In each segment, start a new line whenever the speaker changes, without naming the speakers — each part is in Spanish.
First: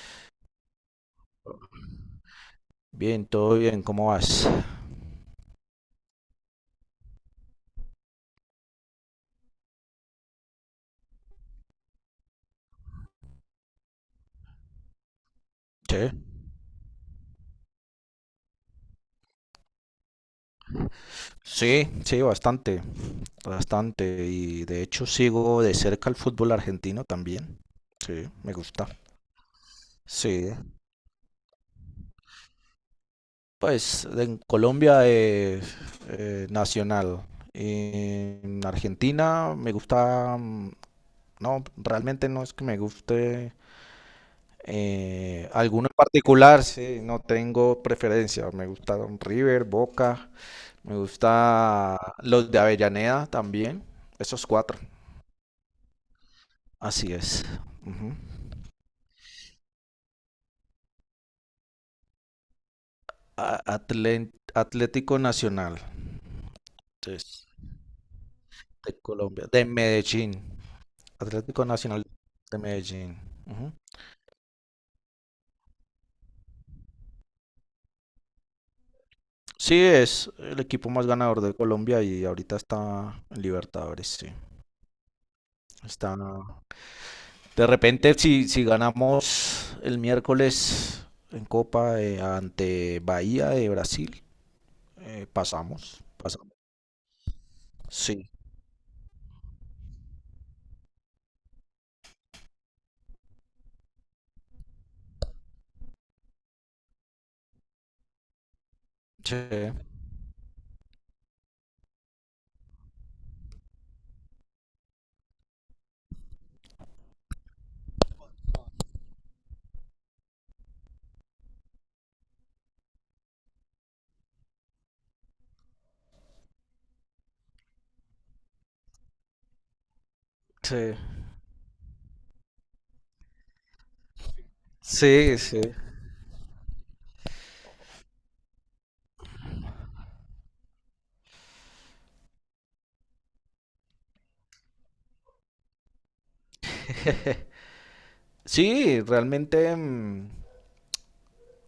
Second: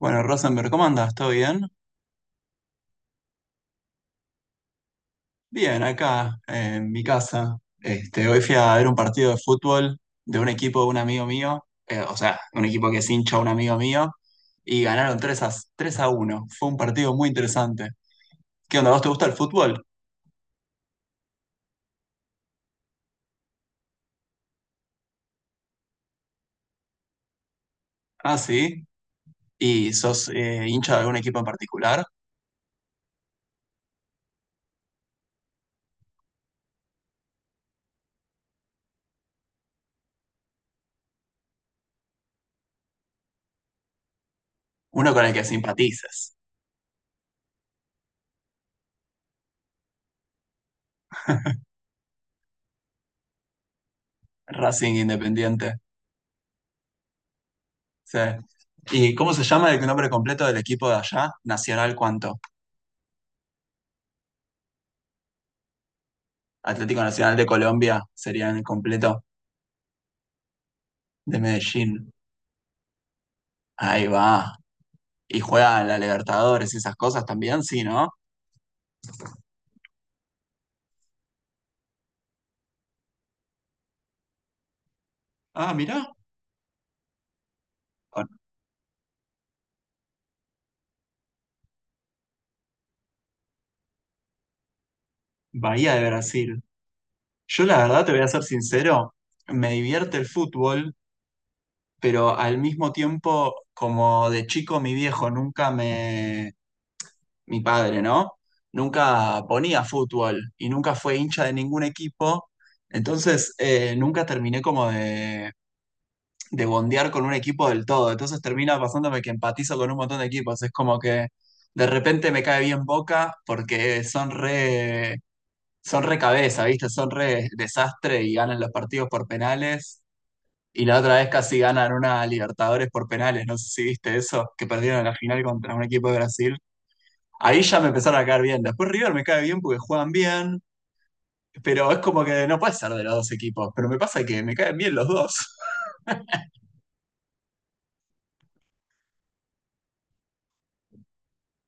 Bueno, Rosenberg, ¿cómo andas? ¿Todo bien?
Bien, todo bien, ¿cómo vas?
Bien, acá en mi casa. Este, hoy fui a ver un partido de fútbol de un equipo de un amigo mío, o sea, un equipo que es hincha de un amigo mío, y ganaron tres
Sí,
a uno. Fue un partido muy interesante. ¿Qué onda? ¿Vos te gusta el fútbol?
sí, bastante, bastante. Y de hecho sigo de cerca el fútbol argentino también. Sí,
Ah,
me
sí.
gusta.
¿Y sos
Sí,
hincha de algún equipo en particular?
pues en Colombia es Nacional. En Argentina me gusta, no, realmente no es que me guste
Uno con el que
alguno en
simpatices.
particular, sí, no tengo preferencia. Me gusta River, Boca. Me gusta los de Avellaneda también. Esos cuatro.
Racing Independiente.
Así es. Ujú.
Sí. ¿Y cómo se llama el nombre completo del equipo de allá? Nacional, ¿cuánto?
Atlético Nacional.
Atlético Nacional de
Entonces,
Colombia sería el
de
completo.
Colombia. De Medellín.
De
Atlético Nacional
Medellín.
de Medellín. Ujú.
Ahí va. Y juega en la Libertadores, y esas cosas también, sí, ¿no?
Sí, es el equipo más ganador de Colombia y ahorita está en Libertadores, sí.
Ah, mirá,
Está... De repente,
con
si ganamos el miércoles en Copa ante Bahía de Brasil,
Bahía
pasamos.
de Brasil. Yo la verdad, te voy a
Sí.
ser sincero, me divierte el fútbol, pero al mismo tiempo, como de chico, mi viejo nunca me, mi padre, ¿no?
Sí,
Nunca ponía fútbol y nunca fue hincha de ningún equipo. Entonces, nunca terminé como de bondear con un equipo del todo. Entonces termina pasándome que empatizo con un montón de equipos. Es como que de repente me cae bien Boca porque son re cabeza, ¿viste? Son re desastre y ganan los partidos por penales. Y
sí,
la otra vez casi ganan una Libertadores por penales. No sé si viste eso, que perdieron en la
sí,
final
sí.
contra un equipo de Brasil. Ahí ya me empezaron a caer bien. Después River me cae bien porque juegan bien. Pero es como que no puede ser de los dos equipos. Pero me pasa que me caen bien los dos.
Sí, realmente,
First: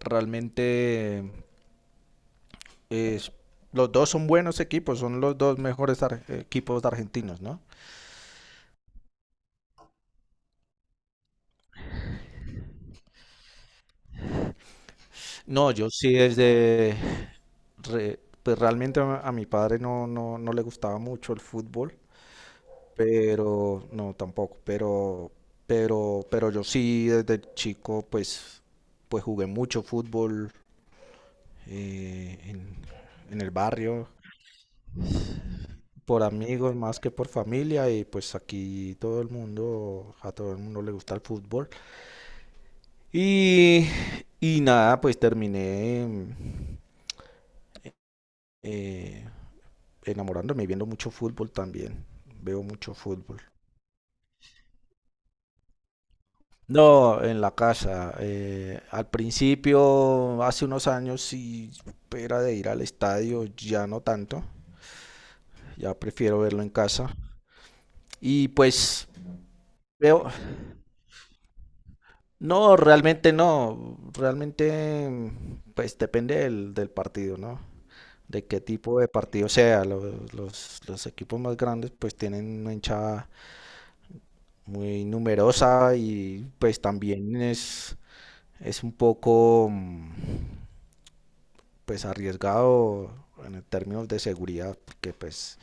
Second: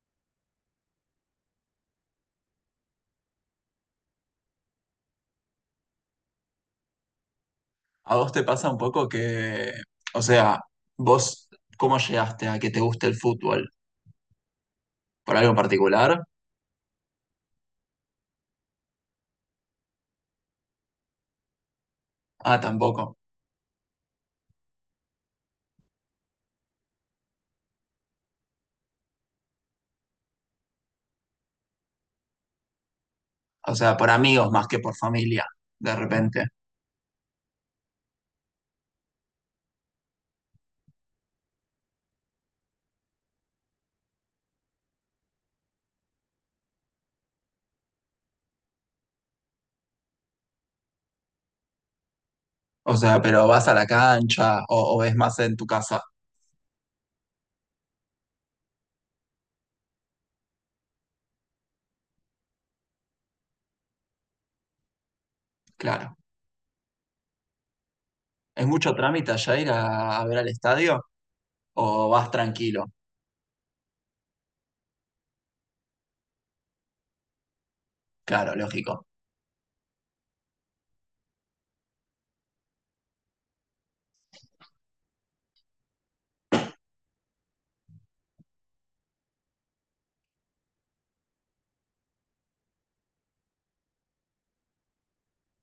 realmente es- los dos son buenos equipos, son los dos mejores equipos argentinos, ¿no?
¿A vos te pasa un poco que, o sea, vos, cómo llegaste a que te guste el fútbol? ¿Por algo en
No, yo sí
particular?
desde, pues realmente a mi padre no le gustaba mucho el fútbol,
Ah, tampoco.
pero no tampoco, pero yo sí desde chico pues jugué mucho fútbol eh, en, en el
O sea,
barrio,
por amigos más que por familia, de
por
repente.
amigos más que por familia y pues aquí todo el mundo, a todo el mundo le gusta el fútbol. Y, y nada, pues terminé eh, enamorándome y viendo mucho fútbol también. Veo
O
mucho
sea,
fútbol.
pero vas a la cancha o es más en tu casa,
No, en la casa. Al principio, hace unos años, sí era de ir al estadio, ya no tanto. Ya
claro.
prefiero verlo en casa. Y
¿Es mucho
pues
trámite allá ir
veo.
a ver al estadio o vas
No,
tranquilo?
realmente no. Realmente, pues depende del partido, ¿no? De
Claro,
qué tipo
lógico.
de partido sea. Los equipos más grandes pues tienen una hinchada muy numerosa y pues también es un poco pues arriesgado en términos de seguridad, porque pues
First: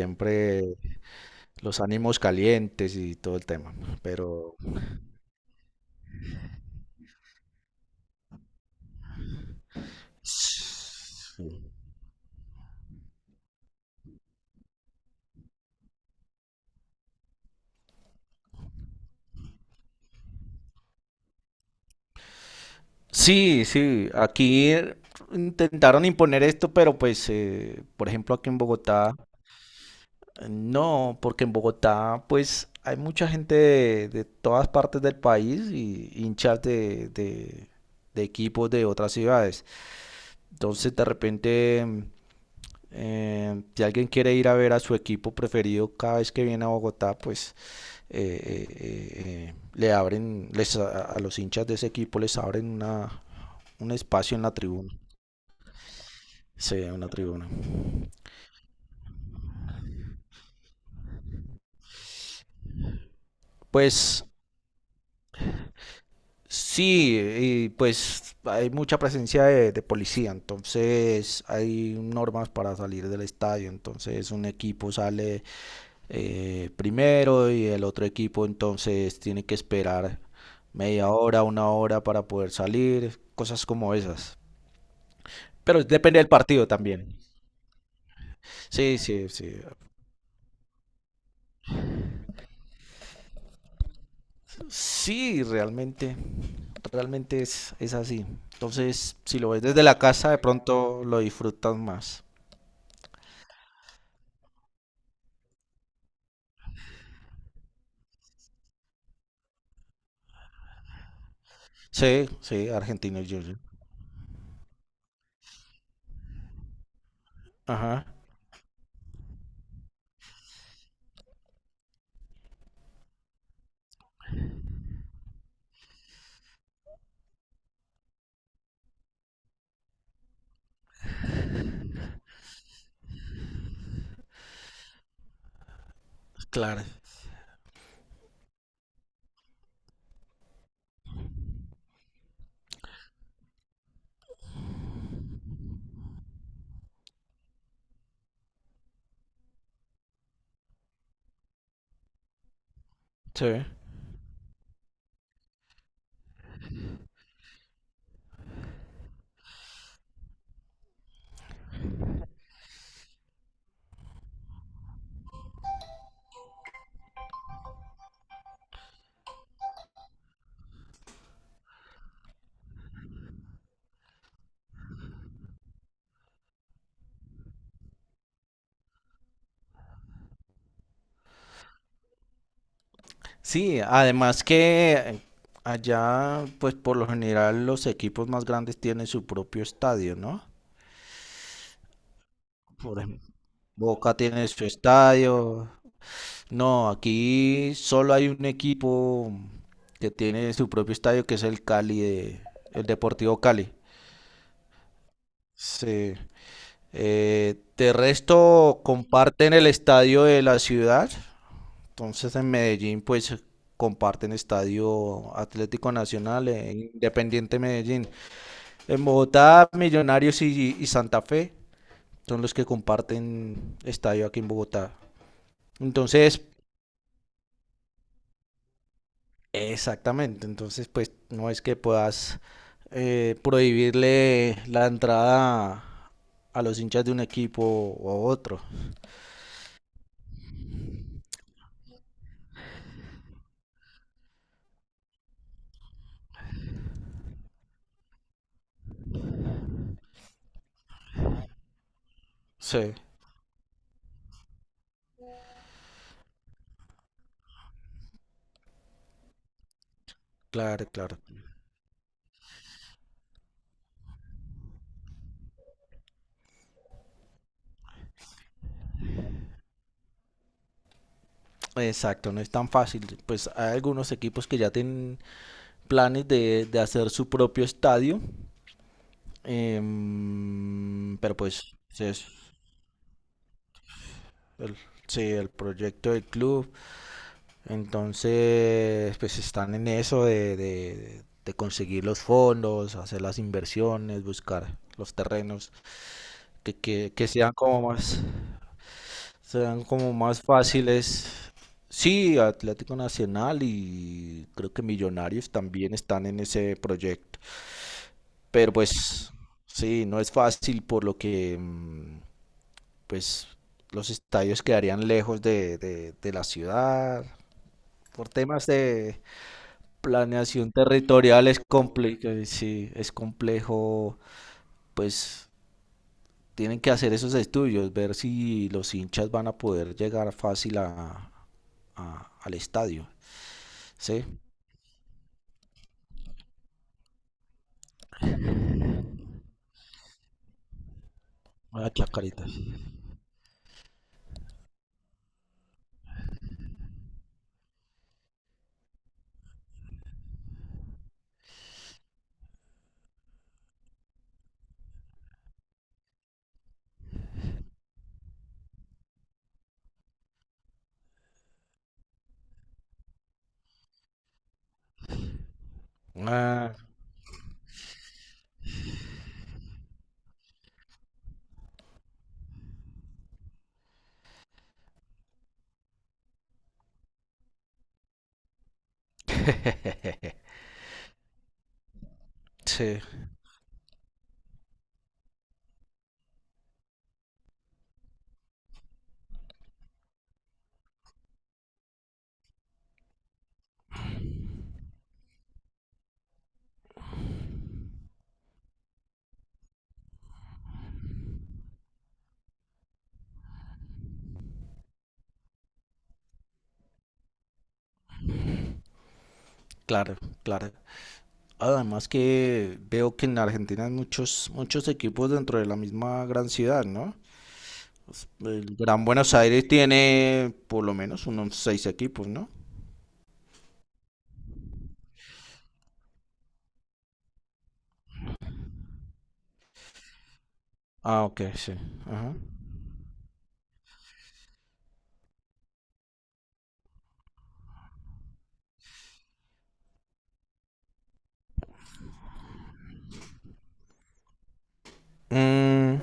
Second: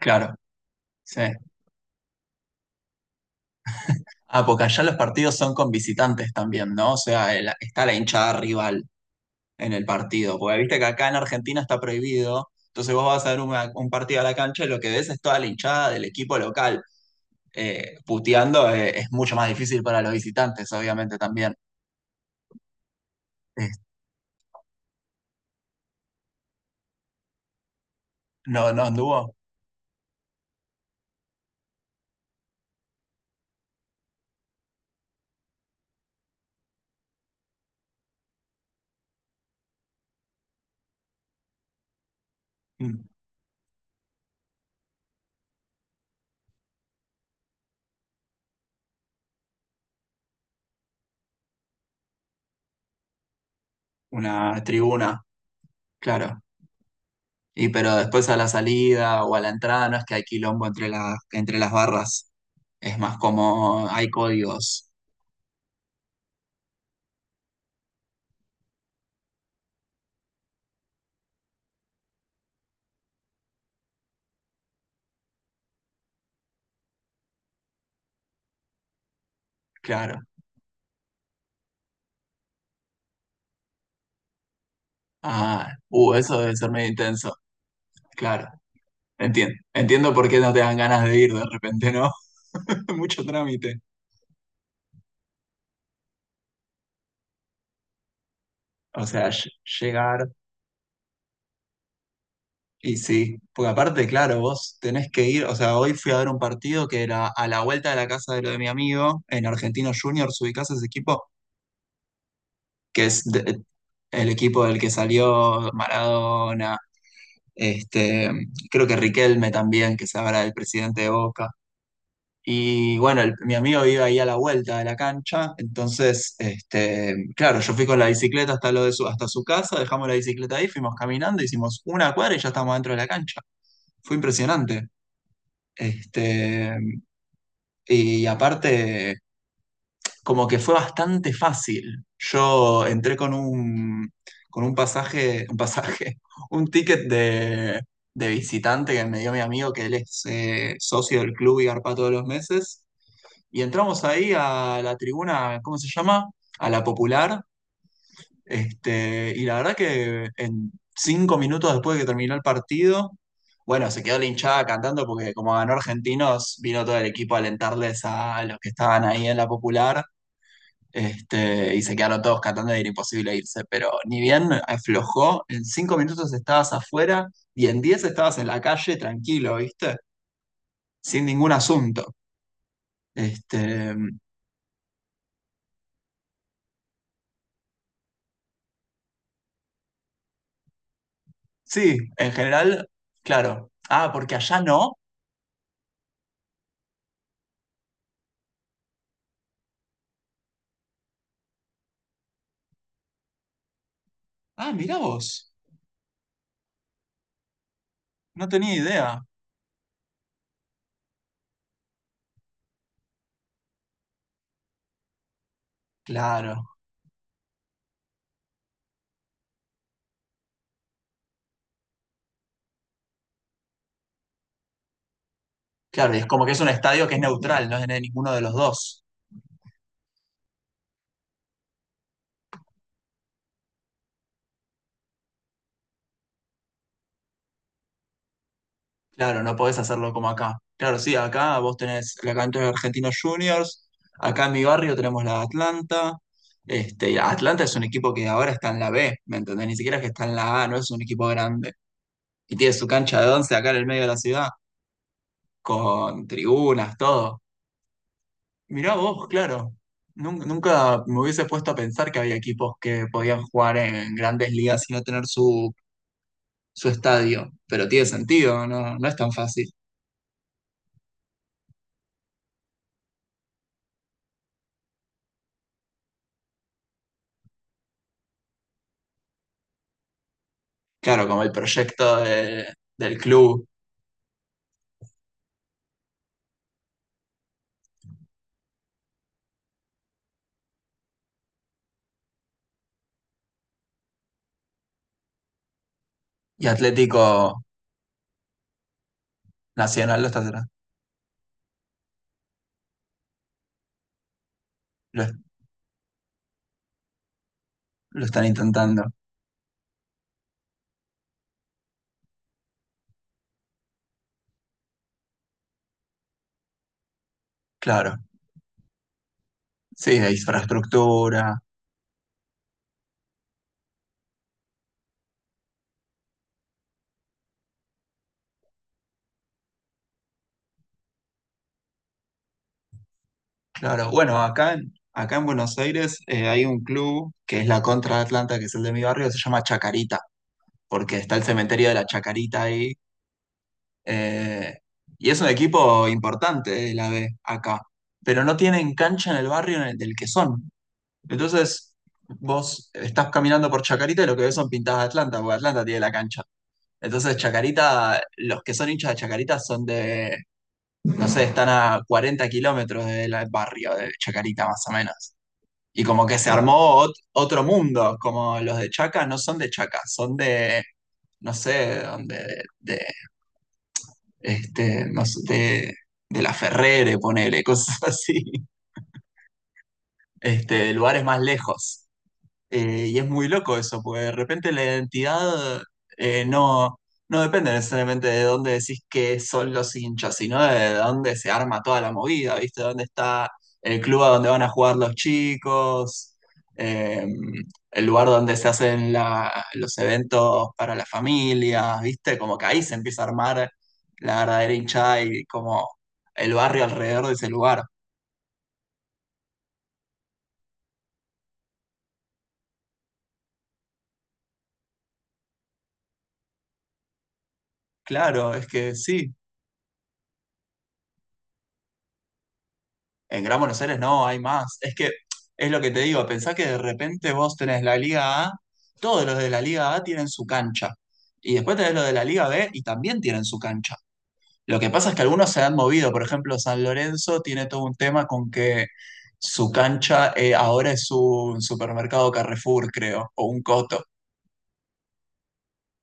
Claro, sí.
los ánimos calientes y todo el tema, ¿no?
Ah,
Pero...
porque allá los partidos son con visitantes también, ¿no? O sea, está la hinchada rival en el partido. Porque viste que acá en Argentina
Sí.
está prohibido. Entonces vos vas a ver un partido a la cancha y lo que ves es toda la hinchada del equipo local. Puteando, es mucho más difícil para los visitantes, obviamente también.
Sí,
Eh,
sí, aquí intentaron imponer esto, pero pues, por ejemplo, aquí en
no, no
Bogotá,
anduvo.
no, porque en Bogotá, pues, hay mucha gente de todas partes del país y hinchas de equipos de otras ciudades. Entonces, de repente,
mm,
si alguien quiere ir a ver a su equipo preferido cada vez que viene a Bogotá, pues, le abren, les, a los hinchas de ese equipo les abren una, un espacio en la
una
tribuna.
tribuna, claro.
Sí, una tribuna.
Y pero después a la salida o a la entrada no es que hay quilombo entre las barras. Es más como hay
Pues
códigos,
sí, y pues hay mucha presencia de policía, entonces hay normas para salir del estadio, entonces un equipo sale primero y el otro equipo entonces tiene que esperar
claro.
media hora, una hora para poder salir, cosas como esas.
Ah,
Pero depende del
eso debe
partido
ser medio
también.
intenso, claro.
Sí, sí,
Entiendo.
sí.
Entiendo por qué no te dan ganas de ir de repente, ¿no? Mucho trámite.
Sí, realmente, realmente es así.
O
Entonces,
sea,
si lo ves desde la
llegar
casa, de pronto lo disfrutas más.
y sí, porque aparte, claro, vos tenés que ir, o sea, hoy fui a ver un partido que era a la vuelta de la casa de lo de mi amigo, en Argentinos Juniors, ¿ubicás ese equipo?
Sí, sí,
Que
argentino
es
y Georgia.
el equipo del que salió Maradona,
Ajá,
este, creo que Riquelme también, que se habla del presidente de Boca. Y bueno, mi amigo vive ahí a la vuelta de la cancha, entonces, este, claro, yo fui con la bicicleta hasta, lo de su, hasta su casa, dejamos la bicicleta ahí, fuimos caminando, hicimos una cuadra y ya estábamos dentro de la cancha. Fue impresionante. Este,
claro.
y aparte, como que fue bastante fácil. Yo entré con un pasaje, un ticket de visitante que me dio mi amigo, que él es socio del club y garpa todos los meses. Y
Sí.
entramos ahí a la tribuna, ¿cómo se llama? A la popular. Este, y la verdad que en 5 minutos después de que terminó el partido, bueno, se quedó la hinchada cantando porque como ganó Argentinos, vino todo el equipo a alentarles a los que estaban ahí en la popular. Este, y se quedaron todos cantando y era imposible irse. Pero ni bien aflojó, en 5 minutos estabas afuera y en 10 estabas en la calle tranquilo, ¿viste? Sin ningún asunto. Este,
Sí, además que allá, pues por lo general los equipos más grandes tienen su propio estadio, ¿no?
sí, en general,
Por ejemplo,
claro. Ah,
Boca
porque
tiene
allá
su
no.
estadio. No, aquí solo hay un equipo que tiene su propio estadio, que es el Cali de, el Deportivo Cali.
Ah, mirá vos.
Sí. De
No tenía
resto,
idea.
comparten el estadio de la ciudad. Entonces, en Medellín, pues comparten estadio Atlético Nacional e
Claro,
Independiente Medellín. En Bogotá, Millonarios y Santa Fe son los que comparten estadio aquí en Bogotá.
claro. Y es
Entonces,
como que es un estadio que es neutral, no es de ninguno de los dos.
Exactamente. Entonces, pues no es que puedas prohibirle la entrada a los hinchas de un equipo o a otro.
Claro, no podés hacerlo como acá. Claro, sí, acá vos tenés la cancha de Argentinos Juniors. Acá en mi barrio tenemos la Atlanta. Este, y Atlanta es un equipo que ahora está en la B, ¿me entendés? Ni siquiera es que está en la A, no es un equipo grande. Y tiene su
Sí,
cancha de 11 acá en el medio de la ciudad, con tribunas, todo. Mirá vos, claro. Nun-
claro,
Nunca
claro.
me hubiese puesto a pensar que había equipos que podían jugar en grandes ligas y no tener su, su estadio, pero tiene sentido, no, no es tan fácil.
Exacto, no es tan fácil. Pues hay algunos equipos que ya tienen planes de hacer su propio estadio,
Claro,
pero
como el
pues sí
proyecto
es
del club
el, sí, el proyecto del club. Entonces, pues están en eso de conseguir los fondos, hacer las inversiones, buscar los terrenos
y
que sean
Atlético
como más... Serán como
Nacional lo está,
más fáciles. Sí, Atlético Nacional y creo que
lo,
Millonarios también están en ese proyecto.
lo están
Pero
intentando,
pues sí, no es fácil por lo que pues los estadios quedarían lejos de la ciudad.
claro.
Por temas de
Sí, de
planeación territorial
infraestructura,
es complejo, sí, es complejo pues tienen que hacer esos estudios, ver si los hinchas van a poder llegar fácil a, al estadio,
claro.
¿sí?
Bueno, acá en, acá en Buenos Aires, hay un club que es la contra de Atlanta, que es el de mi barrio, que se llama Chacarita porque está el cementerio
Ah,
de la
Chacarita.
Chacarita ahí. Eh, y es un equipo importante, la B, acá. Pero no tienen cancha en el barrio en el del que son. Entonces, vos estás caminando por Chacarita y lo que ves son pintadas de Atlanta, porque Atlanta tiene la cancha. Entonces, Chacarita, los que son hinchas de Chacarita son de, no sé, están a 40 kilómetros del barrio de Chacarita, más o menos. Y como que se, claro,
Ah,
armó otro mundo, como los de Chaca no son de Chaca, son de, no sé, de este, no sé, de la Ferrere, ponele, cosas así, este, de lugares más lejos.
sí,
Y es muy loco eso, porque de repente la identidad, eh, no, no, depende necesariamente de dónde decís que son los hinchas, sino de dónde se arma toda la movida, ¿viste? Dónde está el club a donde van a jugar los chicos, eh, el lugar donde se hacen los eventos para las familias, ¿viste? Como que ahí se empieza a armar la verdadera hinchada y como el barrio alrededor de ese lugar.
claro, claro. Además que veo que en Argentina hay muchos, muchos equipos dentro de la misma gran ciudad, ¿no? Pues,
Claro, es
el
que
Gran
sí.
Buenos Aires tiene por lo menos unos 6 equipos, ¿no?
En Gran Buenos Aires no, hay más. Es que es lo que te digo, pensá que de repente vos tenés la Liga A, todos los de la Liga A tienen su cancha.
Ah, ok,
Y
sí.
después tenés los de la
Ajá.
Liga B y también tienen su cancha. Lo que pasa es que algunos se han movido, por ejemplo, San Lorenzo tiene todo un tema con que su cancha, ahora es un supermercado Carrefour, creo, o un Coto.
Mm,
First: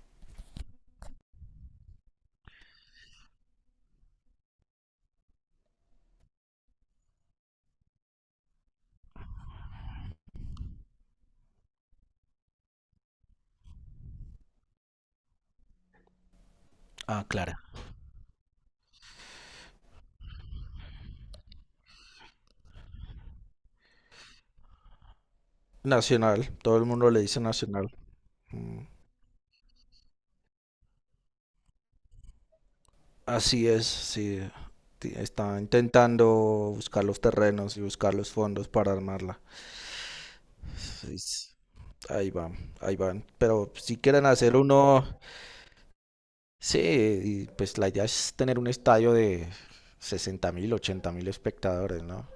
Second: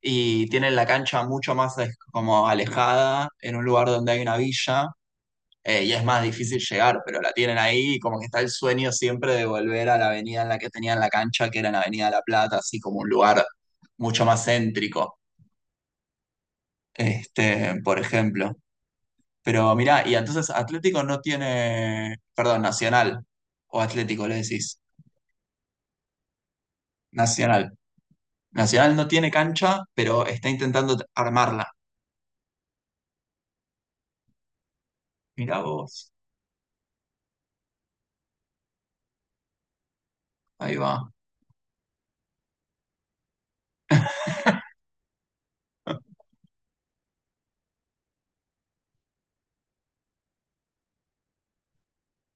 Y tienen la cancha mucho más, como alejada, en un lugar donde hay una villa, y es más difícil llegar, pero la tienen ahí y como que está el sueño siempre de volver a la avenida en la que tenían la cancha, que era en la Avenida de la Plata, así como un lugar mucho más céntrico,
ah, claro.
este, por ejemplo. Pero mirá, y entonces Atlético no tiene, perdón, Nacional, o Atlético le decís,
Nacional, todo el mundo le dice
Nacional.
Nacional. Mm.
Nacional no tiene cancha, pero está intentando armarla.
Así es, sí. Está
Mirá vos,
intentando buscar los terrenos y buscar los fondos para armarla.
ahí va.
Es- Ahí van, ahí van. Pero si quieren hacer uno, sí, y pues la idea es tener un estadio de 60.000, 80.000 espectadores, ¿no?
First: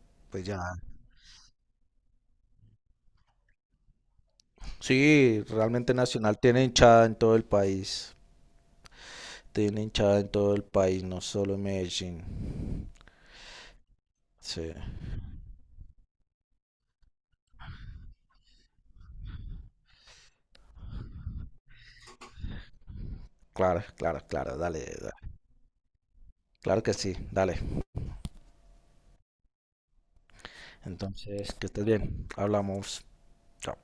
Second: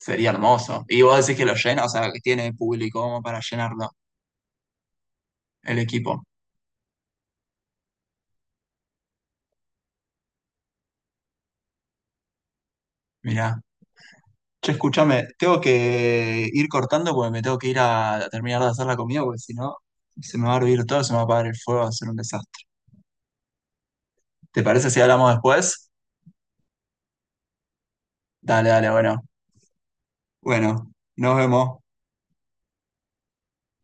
Sería
Pues ya.
hermoso. Y vos decís que lo llena, o sea, que tiene público como para llenarlo,
Sí,
el
realmente
equipo.
Nacional tiene hinchada en todo el país. Tiene hinchada en todo el país, no solo en Medellín.
Mirá. Che,
Sí,
escúchame, tengo que ir cortando porque me tengo que ir a terminar de hacer la comida, porque si no, se me va a hervir todo, se me va a apagar el fuego, va a ser un desastre.
claro, claro, claro,
¿Te
dale,
parece si
dale.
hablamos después?
Claro que sí, dale.
Dale, dale, bueno. Bueno, nos
Entonces, que
vemos.
estés bien. Hablamos. Chao.